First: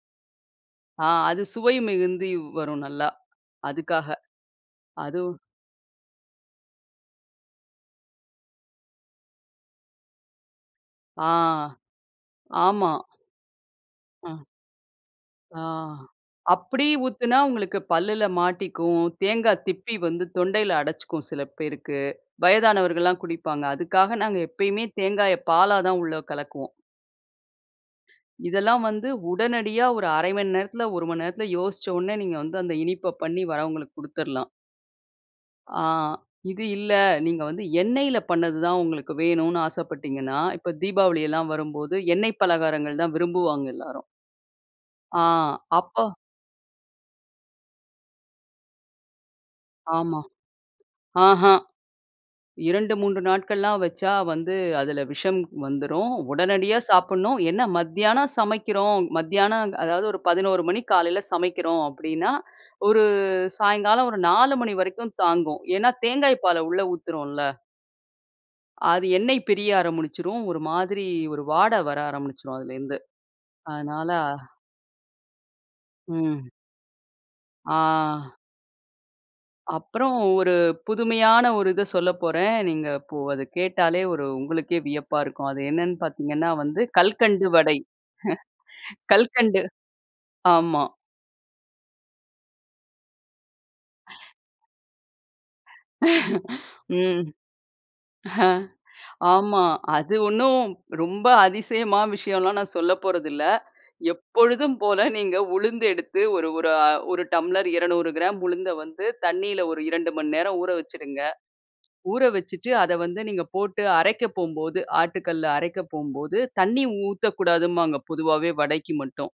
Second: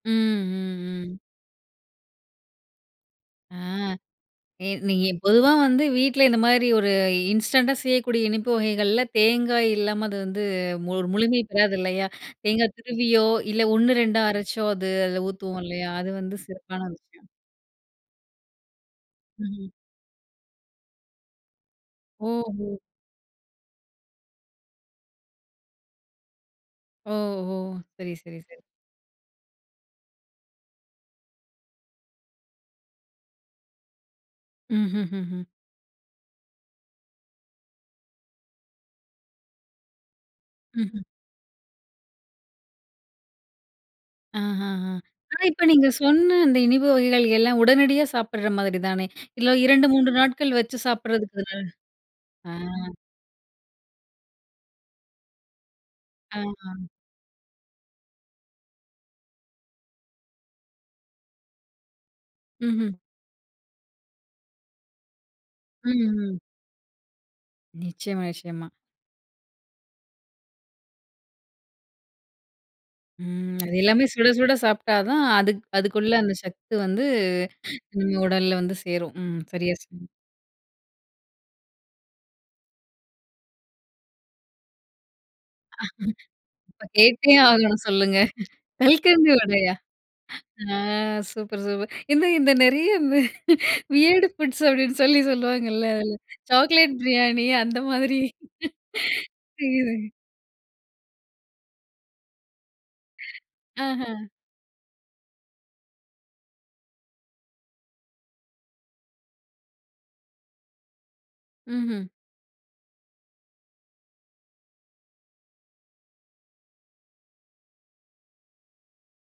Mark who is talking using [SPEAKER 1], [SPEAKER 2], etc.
[SPEAKER 1] ம், ம்,
[SPEAKER 2] ஆ
[SPEAKER 1] ம்.
[SPEAKER 2] அது சுவை மிகுந்து வரும் நல்லா.
[SPEAKER 1] ஆ
[SPEAKER 2] அதுக்காக
[SPEAKER 1] ஏ நீங்க
[SPEAKER 2] அதுவும்
[SPEAKER 1] பொதுவா வந்து வீட்ல இந்தமாரி ஒரு இன்ஸ்டன்ட்டா செய்யக்கூடிய இனிப்பு வகைகள்ல தேங்காய் இல்லாம அது வந்து மு
[SPEAKER 2] ஆ
[SPEAKER 1] முழுமை பெறாது இல்லயா! தேங்காய்
[SPEAKER 2] ஆமா.
[SPEAKER 1] திருவியோ! இல்ல 1,2 ஆ
[SPEAKER 2] ஆ.
[SPEAKER 1] அரச்சோ! அது அதில ஊத்துவோம்
[SPEAKER 2] ஆ
[SPEAKER 1] இல்லயா! அது வந்து சிறப்பான
[SPEAKER 2] அப்பிடி
[SPEAKER 1] விஷயம்.
[SPEAKER 2] ஊத்துனா, உங்களுக்கு பல்லுல மாட்டிக்கும். தேங்காய்
[SPEAKER 1] ம்.
[SPEAKER 2] திப்பி வந்து தொண்டையில அடச்சிக்கும் சில பேருக்கு.
[SPEAKER 1] ஓ! ஓ!
[SPEAKER 2] வயதானவர்கள்லாம் குடிப்பாங்க. அதுக்காக நாங்க எப்பயுமே தேங்காய பாலா தான் உள்ள கலக்குவோம்.
[SPEAKER 1] ஓ! ஓ! சரி, சரி, சரி.
[SPEAKER 2] இதெல்லாம் வந்து உடனடியா ஒரு 1/2 மணி நேரத்துல, 1 மணி நேரத்துல யோசிச்ச உடனே நீங்க வந்து அந்த இனிப்ப பண்ணி வரவங்களுக்கு கொடுத்துர்லாம்.
[SPEAKER 1] ம், ம், ம், ம்.
[SPEAKER 2] ஆ இது இல்ல. நீங்க வந்து எண்ணெயில பண்ணது தான் உங்களுக்கு வேணுன்னு ஆசைப்பட்டீங்கன்னா, இப்ப
[SPEAKER 1] ம், ம்.
[SPEAKER 2] தீபாவளி எல்லாம் வரும்போது எண்ணெய் பலகாரங்கள் தான் விரும்புவாங்க எல்லாரும்.
[SPEAKER 1] ஆ ,ஆ, ஆ
[SPEAKER 2] ஆ
[SPEAKER 1] ஆனா இப்ப நீங்க
[SPEAKER 2] அப்போ
[SPEAKER 1] சொன்ன அந்த இனிப்பு வகைகள் எல்லாம் உடனடியா சாப்பிட்ற மாதிரி தானே! இல்ல 2,3
[SPEAKER 2] ஆமா.
[SPEAKER 1] நாட்கள் வச்சு சாப்பிடுறதுக்கு
[SPEAKER 2] ஆஹா!
[SPEAKER 1] [unintelligible] ஆ.
[SPEAKER 2] 2, 3 நாட்கள்லாம் வச்சா வந்து அதில விஷம் வந்துரும்.
[SPEAKER 1] ஆ, ஆ.
[SPEAKER 2] உடனடியா சாப்புடணும். என்ன மத்தியானம் சமைக்கிறோம், மத்தியானம் அதாவது ஒரு 11:00 மணிக்கு காலையில சமைக்கிறோம் அப்பிடின்னா,
[SPEAKER 1] ம், ம்.
[SPEAKER 2] ஒரு சாயங்காலம் ஒரு 4:00 மணி வரைக்கும் தாங்கும்.
[SPEAKER 1] ம்,
[SPEAKER 2] ஏன்னா
[SPEAKER 1] ம்.
[SPEAKER 2] தேங்காய் பால உள்ள ஊத்துறோன்ல.
[SPEAKER 1] நிச்சயமா, நிச்சயமா.
[SPEAKER 2] அது எண்ணெய் பிரிய ஆரம்பிச்சிரும். ஒரு மாதிரி ஒரு வாட வர ஆரம்பிச்சிரும். அதுலேருந்து,
[SPEAKER 1] ம். அது எல்லாமே
[SPEAKER 2] அதனால
[SPEAKER 1] சுட சுட சாப்பிட்டா தான் அதுக் அதுக்குள்ள அந்த
[SPEAKER 2] ம்.
[SPEAKER 1] சக்தி வந்து
[SPEAKER 2] ஆ.
[SPEAKER 1] உடல்ல வந்து சேரும். ம், சரியா சொன்னீங்க.
[SPEAKER 2] அப்புறம் ஒரு புதுமையான ஒரு இத சொல்ல போறேன். நீங்க இப்போ அத கேட்டாலே ஒரு உங்களுக்கே வியப்பா இருக்கும். அது என்னன்னு பாத்தீங்கன்னா வந்து
[SPEAKER 1] கேட்டே
[SPEAKER 2] கல்கண்டு வடை.
[SPEAKER 1] ஆகணும் சொல்லுங்க. கல்கண்டு
[SPEAKER 2] கல்கண்டு
[SPEAKER 1] வடையா? ஆ
[SPEAKER 2] ஆமா.
[SPEAKER 1] Super, super. எந்த இந்த நிறைய இந்த வியர்டு ஃபுட்ஸ் அப்பிடின்னு சொல்லி சொல்லுவாங்கல்ல அதில. சாக்லேட்
[SPEAKER 2] ம்.
[SPEAKER 1] பிரியாணி அந்த மாதிரி.
[SPEAKER 2] ஆமா.
[SPEAKER 1] செய்றேங்க.
[SPEAKER 2] அது ஒன்னும் ரொம்ப அதிசயமா விஷயம்லாம் நான் சொல்ல போறதில்ல.
[SPEAKER 1] ஆஹ.
[SPEAKER 2] எப்பொழுதும் போல நீங்க உளுந்து எடுத்து ஒரு ஒரு அ ஒரு டம்ளர் 200 கிராம் உளுந்த வந்து தண்ணீல ஒரு 2 மணி நேரம் ஊற வச்சுருங்க.
[SPEAKER 1] ம்ஹ்ம்.
[SPEAKER 2] ஊற வச்சுட்டு அத வந்து நீங்க போட்டு அரைக்க போம்போது ஆட்டுக்கல்ல அரைக்க போம்போது தண்ணீ ஊத்தக்கூடாதும்பாங்க. பொதுவாவே வடைக்கு மட்டும்.